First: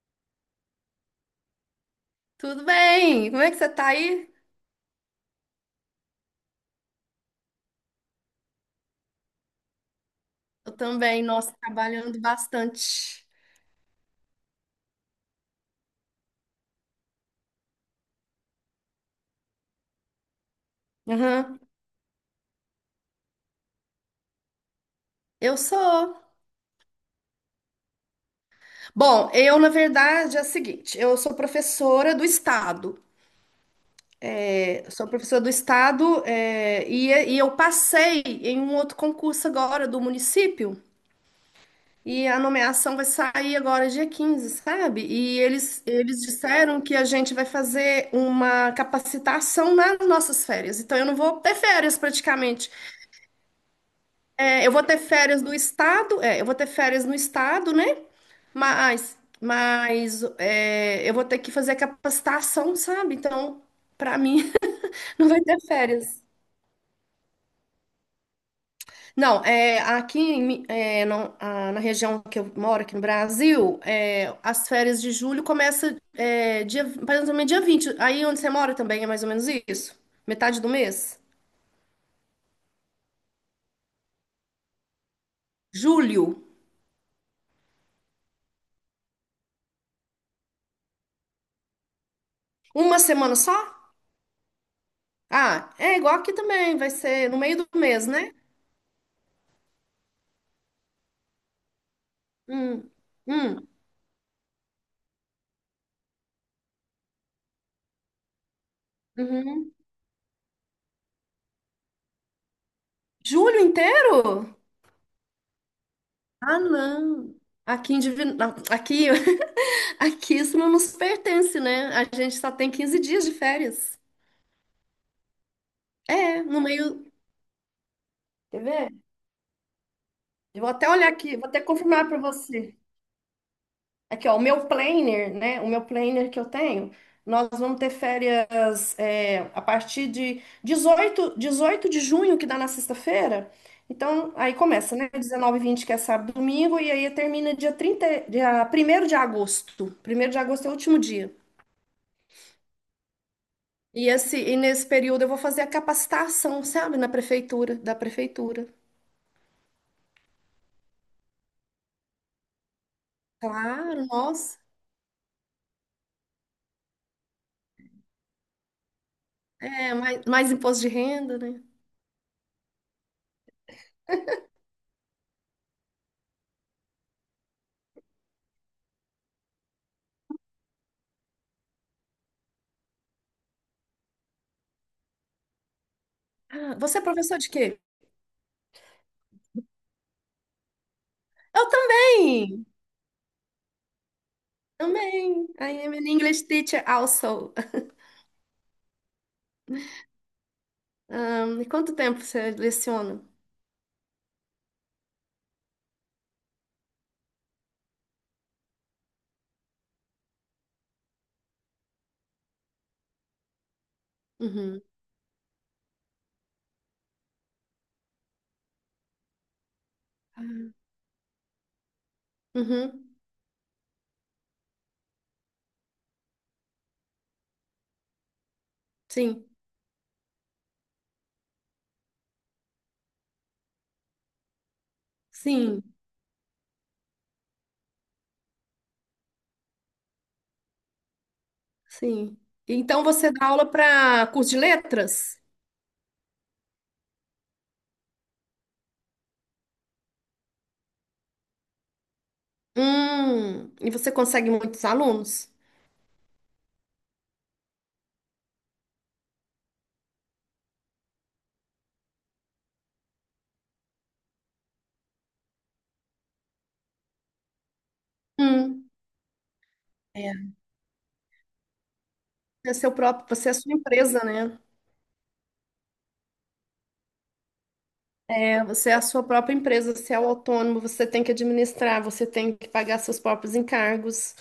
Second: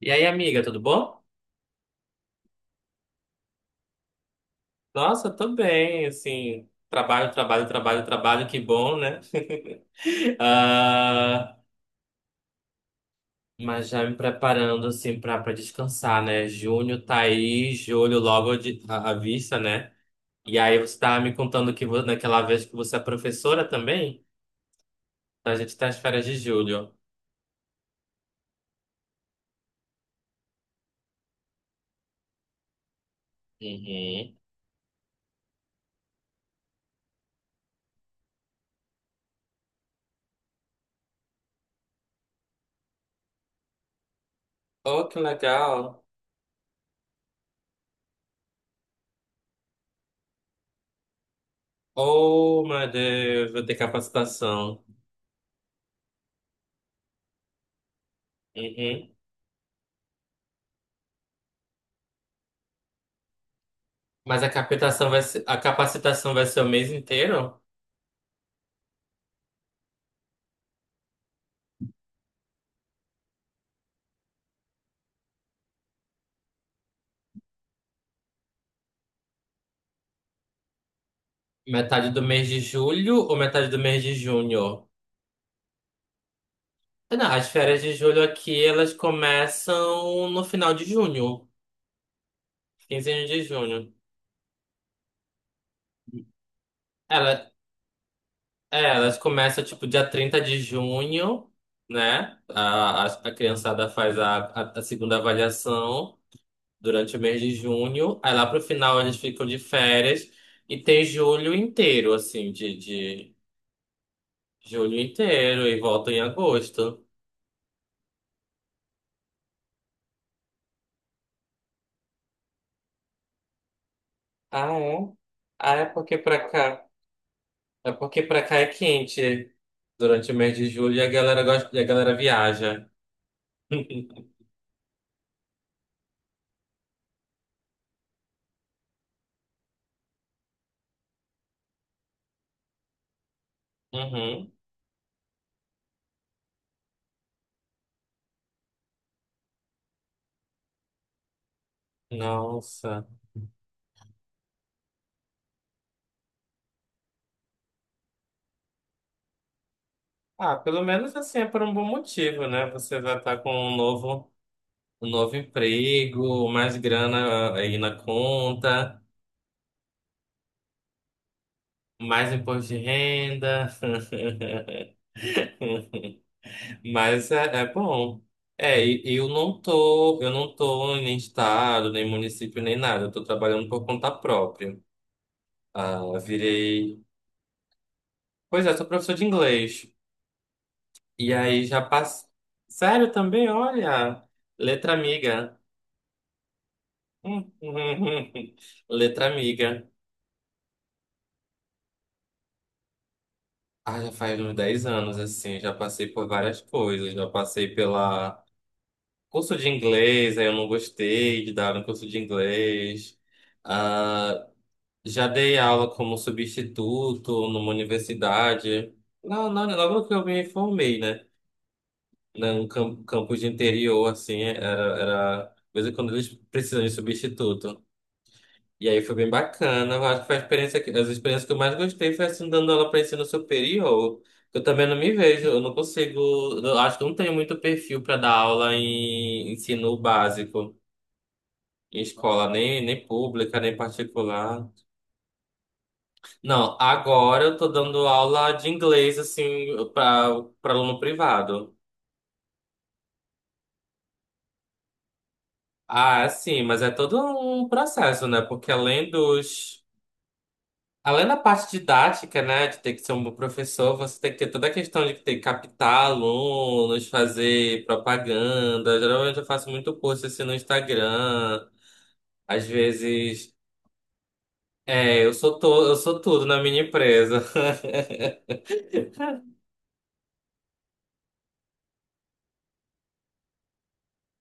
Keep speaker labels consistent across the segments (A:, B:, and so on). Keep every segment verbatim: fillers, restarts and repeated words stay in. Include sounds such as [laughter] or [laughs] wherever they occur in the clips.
A: E aí, amiga, tudo bom?
B: Tudo bem? Como é que você tá aí?
A: Nossa, tô bem, assim, trabalho, trabalho, trabalho, trabalho, que bom, né? [laughs]
B: Eu também, nossa,
A: Ah,
B: trabalhando bastante.
A: mas já me preparando, assim, pra, pra descansar, né? Junho tá aí, julho logo de, à, à vista, né? E aí você tava me
B: Aham.
A: contando que vo- naquela vez que você é professora também, então a
B: Eu
A: gente tá às
B: sou.
A: férias de julho.
B: Bom, eu, na verdade, é o seguinte: eu sou professora do Estado.
A: Uhum.
B: É, Sou professora do Estado, é, e, e eu passei em um outro concurso agora do município, e a nomeação vai sair agora dia quinze, sabe?
A: Oh, que
B: E eles,
A: legal!
B: eles disseram que a gente vai fazer uma capacitação nas nossas férias. Então, eu não vou ter férias
A: Oh,
B: praticamente.
A: meu Deus, vou ter
B: É, eu vou
A: capacitação.
B: ter férias no estado, é, eu vou ter férias no estado, né?
A: Uhum.
B: Mas, mas é, eu vou ter que fazer capacitação, sabe? Então, para
A: Mas a
B: mim,
A: captação
B: [laughs]
A: vai
B: não vai
A: ser, a
B: ter férias.
A: capacitação vai ser o mês inteiro?
B: Não, é, aqui em Mi- é, não- a- na região que eu moro, aqui no Brasil, é, as férias de julho começam é, dia, mais ou menos dia vinte. Aí onde você mora também é mais ou menos isso? Metade do mês?
A: Metade do mês de julho ou metade do mês de junho?
B: Julho.
A: Não, as férias de julho aqui, elas começam no final de junho,
B: Uma
A: quinze
B: semana
A: de
B: só?
A: junho.
B: Ah, é igual aqui também, vai ser no
A: Ela,
B: meio do mês, né?
A: é, elas começam, tipo, dia trinta de junho, né?
B: Hum,
A: A, a, a
B: hum,
A: criançada faz a, a, a segunda avaliação durante o mês de junho. Aí lá pro final eles ficam de
B: uhum.
A: férias e tem julho inteiro, assim, de, de
B: Julho inteiro?
A: Julho inteiro e volta em
B: Ah,
A: agosto.
B: não. Aqui em Divino... Aqui, [laughs] aqui isso não nos pertence, né? A gente só tem quinze dias de férias.
A: Ah, é? Ah, é porque
B: É,
A: pra
B: no
A: cá.
B: meio.
A: É porque pra cá
B: Quer
A: é
B: ver?
A: quente durante o mês
B: Eu
A: de
B: vou até
A: julho e a
B: olhar aqui,
A: galera
B: vou até
A: gosta, e a
B: confirmar
A: galera
B: para você.
A: viaja.
B: Aqui,
A: [laughs]
B: ó, o meu planner, né? O meu planner que eu tenho, nós vamos ter férias é, a partir de dezoito 18 de junho, que dá na sexta-feira. Então,
A: Uhum.
B: aí começa, né? Dezenove e vinte, que é sábado e domingo, e aí termina dia trinta, dia primeiro de agosto. Primeiro de agosto é o último dia.
A: Nossa.
B: E, esse, e nesse período eu vou fazer a capacitação, sabe? Na prefeitura, da prefeitura.
A: Ah, pelo menos assim é por um bom motivo, né? Você vai estar com um
B: Claro,
A: novo,
B: nossa.
A: um novo emprego, mais grana eh, aí na conta,
B: É, mais, mais imposto de renda, né?
A: mais imposto de renda. Mas é, é bom. É, e e eu não tô, eu não tô em nem estado, nem município, nem nada. Eu tô trabalhando por conta própria. Ah,
B: Ah, você é
A: virei.
B: professor de quê?
A: Pois é, sou professor de inglês. E aí
B: Eu
A: já passo.
B: também!
A: Sério também, olha. Letra
B: Também.
A: amiga.
B: I
A: [laughs]
B: am an English teacher
A: Hum,
B: also.
A: hum, hum, hum. Letra amiga.
B: Um, e quanto tempo você leciona?
A: Ah, já faz uns dez anos, assim. Já passei por várias coisas. Já passei pela curso de inglês, aí eu não gostei de dar um curso de inglês. Ah,
B: Uhum.
A: já dei aula como substituto numa universidade. Não, não, logo que eu me formei, né? Num cam-
B: Uhum.
A: campus de interior, assim, era, era... De vez em quando eles precisam de substituto. E aí foi bem
B: Sim,
A: bacana. Eu acho que foi a experiência que... As experiências que eu mais gostei foi, assim, dando aula para ensino superior. Eu também não me vejo, eu não
B: sim,
A: consigo... Eu acho que eu não tenho muito perfil para dar aula em ensino básico, em
B: sim.
A: escola, nem,
B: Então
A: nem
B: você dá
A: pública,
B: aula
A: nem
B: para curso de
A: particular.
B: letras?
A: Não, agora eu tô dando aula de inglês, assim, para para aluno privado.
B: Hum. E você consegue muitos alunos?
A: Ah, é sim, mas é todo um processo, né? Porque além dos. Além da parte didática, né, de ter que ser um bom professor, você tem que ter toda a questão de ter que captar alunos, fazer
B: Hum.
A: propaganda. Geralmente eu faço muito post
B: É.
A: assim no Instagram. Às
B: É seu próprio, você
A: vezes,
B: é a sua empresa, né?
A: é, eu sou to... eu sou tudo na minha empresa. [laughs]
B: É, você é a sua própria empresa, você é o autônomo, você tem que administrar, você tem que pagar seus próprios encargos.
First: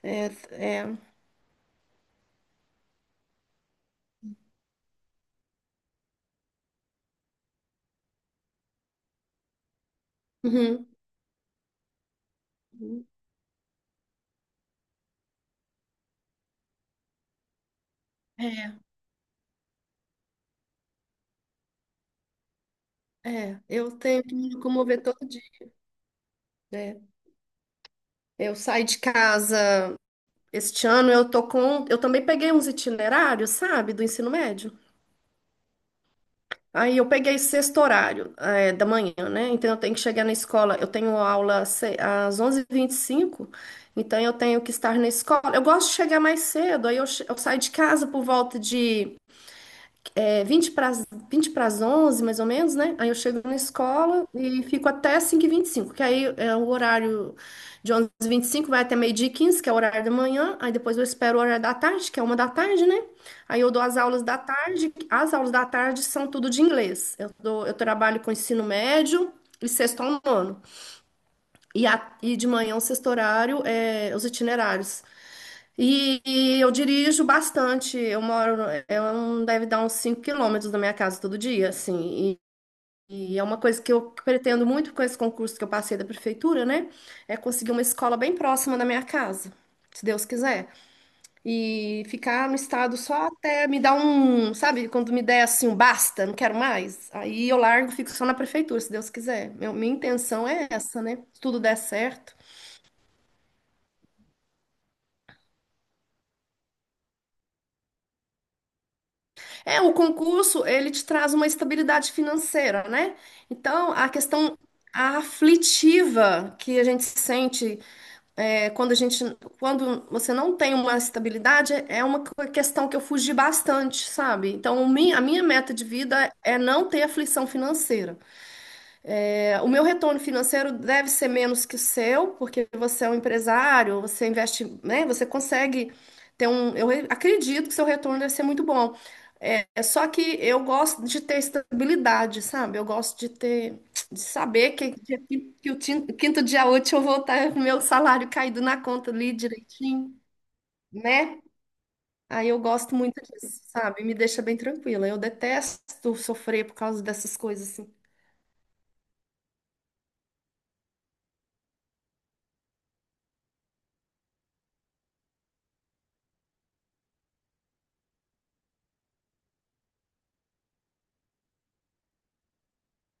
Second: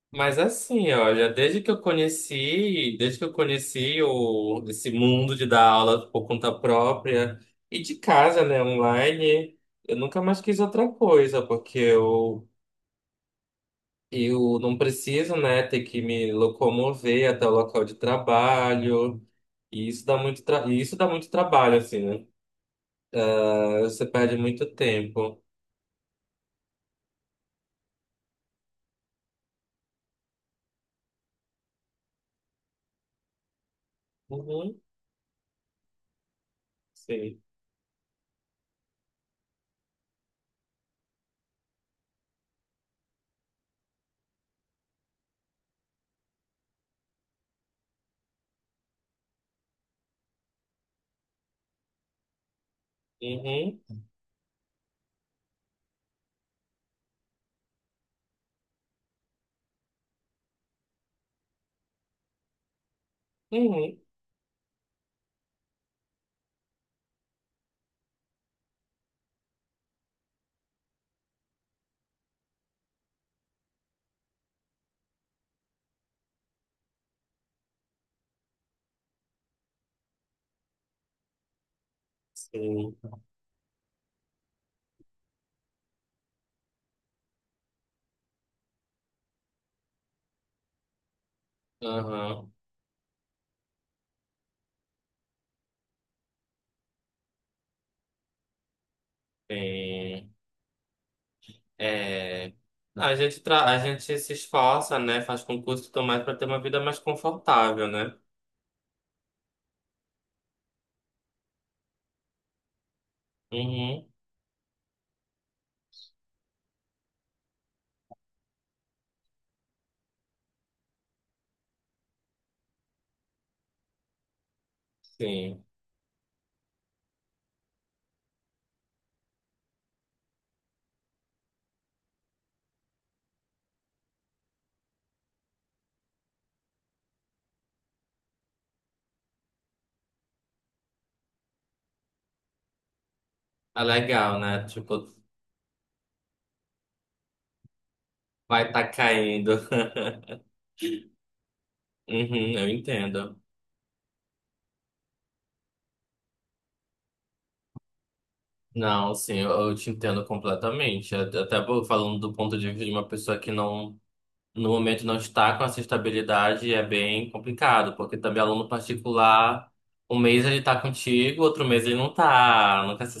B: É,
A: Mas
B: é.
A: assim, olha, desde que eu conheci, desde que eu conheci o, esse mundo de dar aula por conta própria e de casa, né, online, eu nunca mais quis outra
B: Uhum.
A: coisa, porque eu, eu não preciso, né, ter que me locomover até o local de
B: É,
A: trabalho, e isso dá muito, tra e isso dá muito trabalho, assim, né?
B: é. Eu
A: Você
B: tenho que
A: perde
B: me
A: muito
B: locomover todo
A: tempo.
B: dia. É. Eu saí de casa este ano, eu tô com, eu também peguei uns itinerários, sabe, do ensino médio.
A: Uhum,
B: Aí eu peguei
A: sim.
B: sexto horário, eh, da manhã, né? Então eu tenho que chegar na escola. Eu tenho aula se- às onze e vinte e cinco, então eu tenho que estar na escola. Eu gosto de chegar mais cedo, aí eu, che- eu saio de casa por volta de É 20 para, as- vinte para as onze mais ou menos, né? Aí eu chego na
A: Uhum,
B: escola e fico até cinco e vinte e cinco, que aí é o horário de onze e vinte e cinco, vai até meio-dia e quinze, que é o horário da manhã. Aí depois eu espero o horário da tarde, que é uma da tarde, né? Aí eu dou as
A: uhum,
B: aulas da tarde. As aulas da tarde são tudo de inglês. Eu dou, eu trabalho com ensino médio e sexto ao nono. E, a, e de manhã o sexto horário é os itinerários. E, e eu dirijo bastante. Eu moro, no- eu não deve dar uns cinco quilômetros da minha casa todo dia, assim.
A: sim.
B: E, e é uma coisa que eu pretendo muito com esse concurso que eu passei da prefeitura, né? É conseguir uma escola bem próxima da minha casa, se Deus quiser. E ficar
A: Aham,
B: no estado só até me dar um, sabe, quando me der assim um basta, não quero mais. Aí eu largo, fico só na prefeitura, se Deus quiser. Meu- minha
A: sim.
B: intenção é essa, né? Se tudo der certo.
A: É, a gente, tra... a gente se esforça, né? Faz concurso e tudo mais para ter uma vida mais confortável, né?
B: É, o concurso, ele te traz uma estabilidade financeira, né? Então,
A: Uhum,
B: a questão aflitiva que a gente sente é, quando a gente, quando você não tem uma estabilidade, é uma co- questão que eu fugi bastante, sabe? Então, o mi- a minha
A: sim.
B: meta de vida é não ter aflição financeira. É, o meu retorno financeiro deve ser menos que o seu, porque você é um empresário, você investe, né? Você consegue ter um. Eu acredito que seu retorno deve ser muito bom. É, é só que eu gosto de ter estabilidade, sabe? Eu gosto de ter,
A: É
B: de
A: legal, né?
B: saber que,
A: Tipo,
B: que, que o tin- quinto dia útil eu vou estar com o meu salário caído
A: vai
B: na
A: tá
B: conta ali
A: caindo. [laughs]
B: direitinho, né? Aí
A: Uhum,
B: eu
A: eu
B: gosto muito
A: entendo.
B: disso, sabe? Me deixa bem tranquila. Eu detesto sofrer por causa dessas coisas assim.
A: Não, sim, eu, eu te entendo completamente. Até até falando do ponto de vista de uma pessoa que não no momento não está com essa estabilidade é bem complicado, porque também aluno particular, um mês ele está contigo, outro mês ele não está, nunca se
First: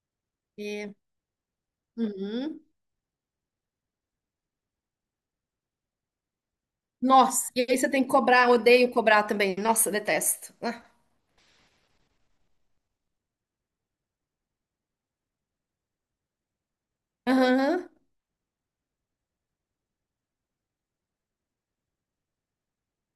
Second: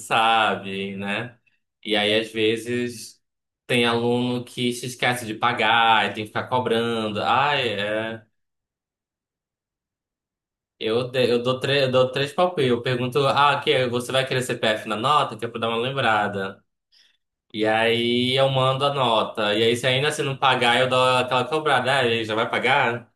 B: É.
A: sabe, né? E aí, às
B: Uhum.
A: vezes, tem aluno que se esquece de pagar, e tem que ficar cobrando.
B: Nossa,
A: Ah,
B: e aí você tem que
A: é.
B: cobrar, odeio cobrar também. Nossa, detesto. Ah.
A: Eu, de- eu dou, tre- eu dou três palpites. Eu pergunto, ah, que você vai querer C P F na nota? Que é pra dar uma lembrada. E
B: Aham.
A: aí eu mando a nota. E aí, se ainda assim não pagar, eu dou aquela cobrada. Ah, ele já vai pagar?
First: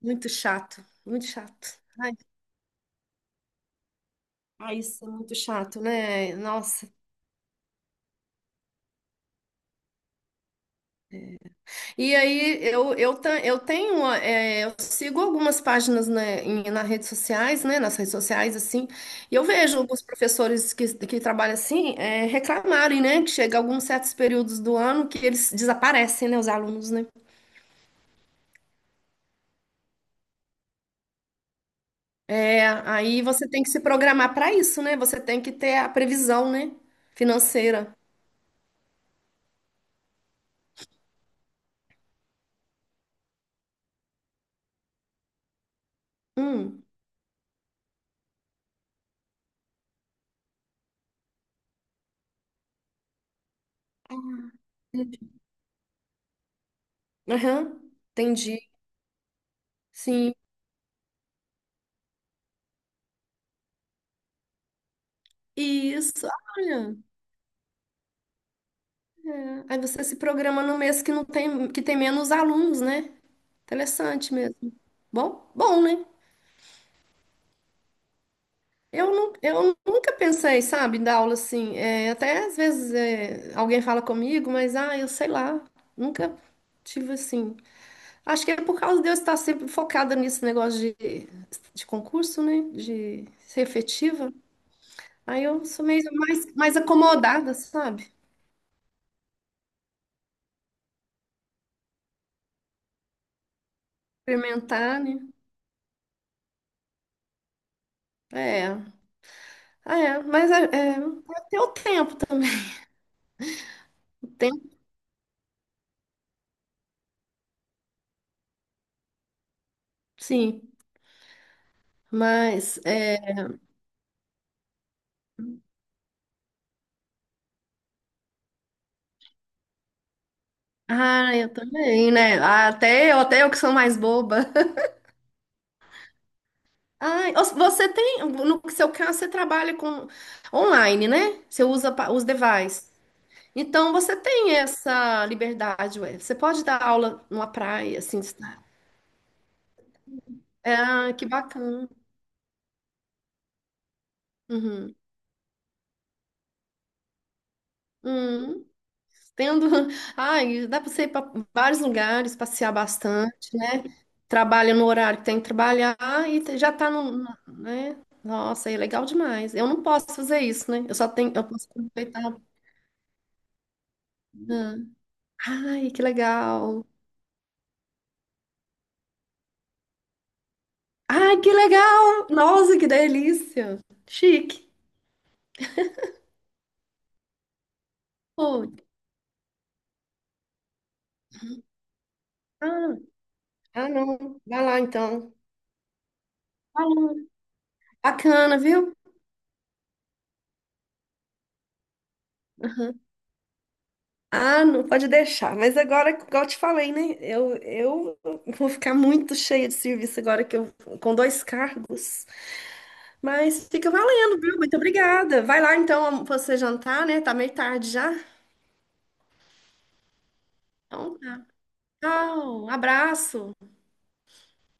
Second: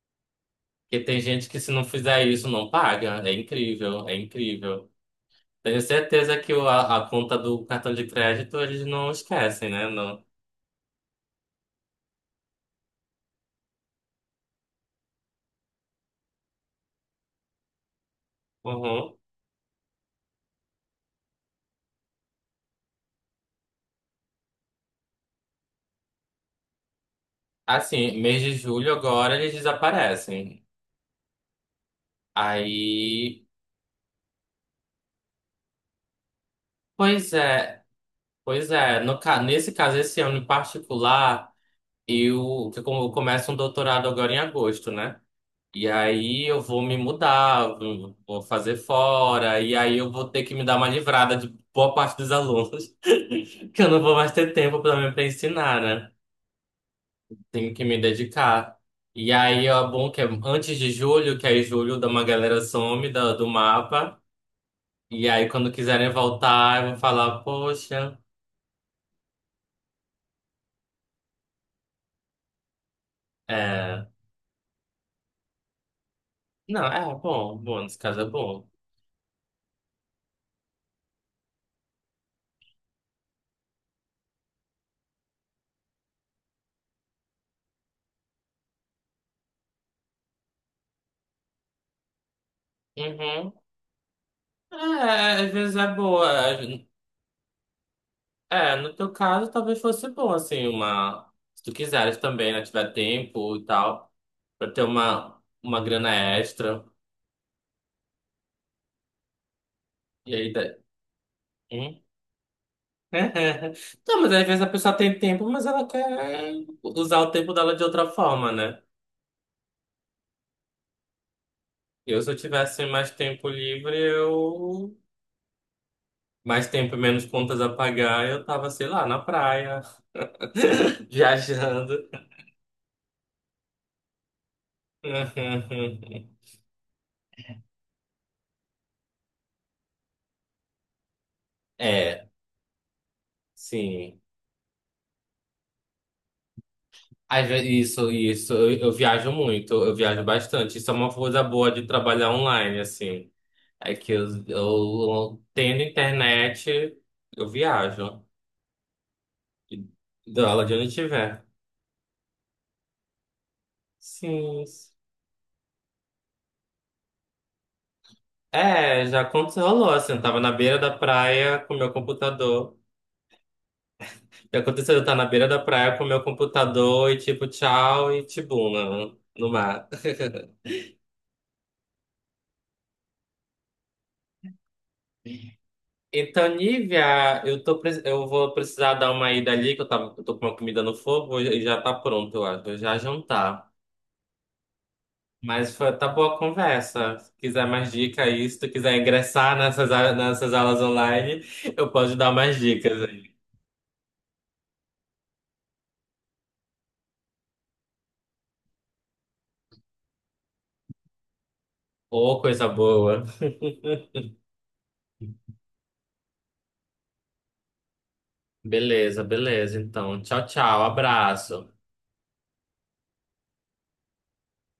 B: Muito chato,
A: Porque tem
B: muito
A: gente que se
B: chato.
A: não
B: Ai,
A: fizer isso não paga. É incrível, é
B: ai,
A: incrível.
B: isso é muito chato,
A: Tenho
B: né?
A: certeza que o,
B: Nossa.
A: a, a conta do cartão de crédito eles não esquecem, né? Não.
B: E aí eu, eu, ta- eu tenho, é, eu sigo algumas páginas, né, em, nas redes sociais, né? Nas redes sociais, assim,
A: Uhum.
B: e eu vejo alguns professores que, que trabalham assim, é, reclamarem, né? Que chega alguns certos períodos do ano que eles desaparecem, né? Os alunos, né?
A: Assim, mês de julho agora eles desaparecem.
B: É, aí
A: Aí,
B: você tem que se programar para isso, né? Você tem que ter a previsão, né?
A: pois é,
B: Financeira.
A: pois é. No, ca- nesse caso, esse ano em particular, eu, que eu começo um doutorado agora em agosto, né? E aí eu vou
B: Hum.
A: me mudar, vou vou fazer fora, e aí eu vou ter que me dar uma livrada de boa parte dos alunos, [laughs] que eu não vou mais ter tempo pelo menos para
B: Entendi.
A: ensinar, né? Tenho
B: Aham,
A: que me
B: entendi.
A: dedicar. E aí é bom que é
B: Sim.
A: antes de julho, que aí julho dá uma galera some da- do mapa, e aí quando quiserem
B: Isso,
A: voltar, eu
B: olha.
A: vou falar, poxa,
B: Aí você se programa no mês que não tem, que tem menos alunos, né?
A: é...
B: Interessante mesmo. Bom, bom, né?
A: Não, é bom, bom, nesse caso é bom.
B: Eu, não eu nunca pensei, sabe, em dar aula assim. É, até às vezes é, alguém fala comigo, mas ah, eu sei lá, nunca tive assim. Acho que é por causa de eu estar sempre focada nesse negócio de, de concurso, né? De
A: Uhum.
B: ser efetiva.
A: É,
B: Aí
A: às
B: eu
A: vezes
B: sou
A: é
B: meio
A: boa.
B: mais, mais acomodada, sabe?
A: É, no teu caso, talvez fosse bom, assim, uma. Se tu quiseres também, né? Tiver tempo e tal, pra ter
B: Experimentar, né?
A: uma, uma grana extra.
B: É. Ah, é.
A: E
B: Mas
A: aí.
B: é,
A: dá-
B: é, até o
A: Hum?
B: tempo também.
A: [laughs] Não, mas às vezes a
B: Tempo,
A: pessoa tem tempo, mas ela quer usar o tempo dela de outra forma, né?
B: sim.
A: Eu, se eu
B: Mas,
A: tivesse mais
B: é...
A: tempo livre, eu. Mais tempo e menos contas a pagar, eu tava, sei lá, na praia, [laughs]
B: Ah, eu
A: viajando.
B: também, né? Ah, até eu, até eu que sou mais boba. [laughs]
A: [laughs]
B: Ai, os- você tem... No seu caso, você trabalha com online, né? Você usa pa- os
A: É,
B: devices. Então você
A: sim.
B: tem essa liberdade, ué. Você pode dar aula numa
A: Às ve-
B: praia,
A: Isso,
B: assim, de.
A: isso. Eu, eu viajo muito, eu viajo bastante. Isso é uma
B: Ah, que
A: coisa boa de
B: bacana.
A: trabalhar online, assim. É que eu,
B: Uhum.
A: eu tendo internet, eu viajo.
B: Uhum. Tendo.
A: E
B: [laughs]
A: Dou aula
B: Ai,
A: de
B: dá para
A: onde
B: você ir pra
A: tiver.
B: vários lugares, passear bastante, né?
A: Sim.
B: Trabalha no horário que tem que trabalhar e te- já tá no. no- né? Nossa, é
A: É,
B: legal
A: já
B: demais.
A: aconteceu,
B: Eu não
A: rolou,
B: posso
A: assim. Eu tava
B: fazer
A: na
B: isso,
A: beira
B: né?
A: da
B: Eu só tenho. Eu
A: praia
B: posso
A: com meu
B: aproveitar.
A: computador. E
B: Ah.
A: aconteceu, eu tava na beira da
B: Ai,
A: praia
B: que
A: com meu
B: legal.
A: computador e tipo, tchau e tibuna no mar. [laughs]
B: Ai, que legal! Nossa, que delícia! Chique.
A: Então, Nívia, eu tô, pre- eu vou
B: Pô.
A: precisar dar uma ida ali, que eu, tava, eu tô com uma comida no fogo e já tá pronto, eu acho. Vou já
B: Ah.
A: jantar.
B: Ah, não. Vai lá então.
A: Mas foi, tá boa a
B: Falou.
A: conversa. Se quiser mais dica aí,
B: Bacana,
A: se tu
B: viu?
A: quiser ingressar nessas, a- nessas aulas online, eu posso te dar mais
B: Aham.
A: dicas aí.
B: Ah, não pode deixar. Mas agora, igual eu te falei, né? Eu, eu vou ficar muito cheia de serviço agora que eu com dois cargos.
A: Ô, coisa boa.
B: Mas fica valendo, viu? Muito obrigada. Vai lá então você jantar, né? Tá meio tarde já.
A: Beleza, beleza. Então, tchau, tchau.
B: Então tá.
A: Abraço.
B: Tchau, abraço.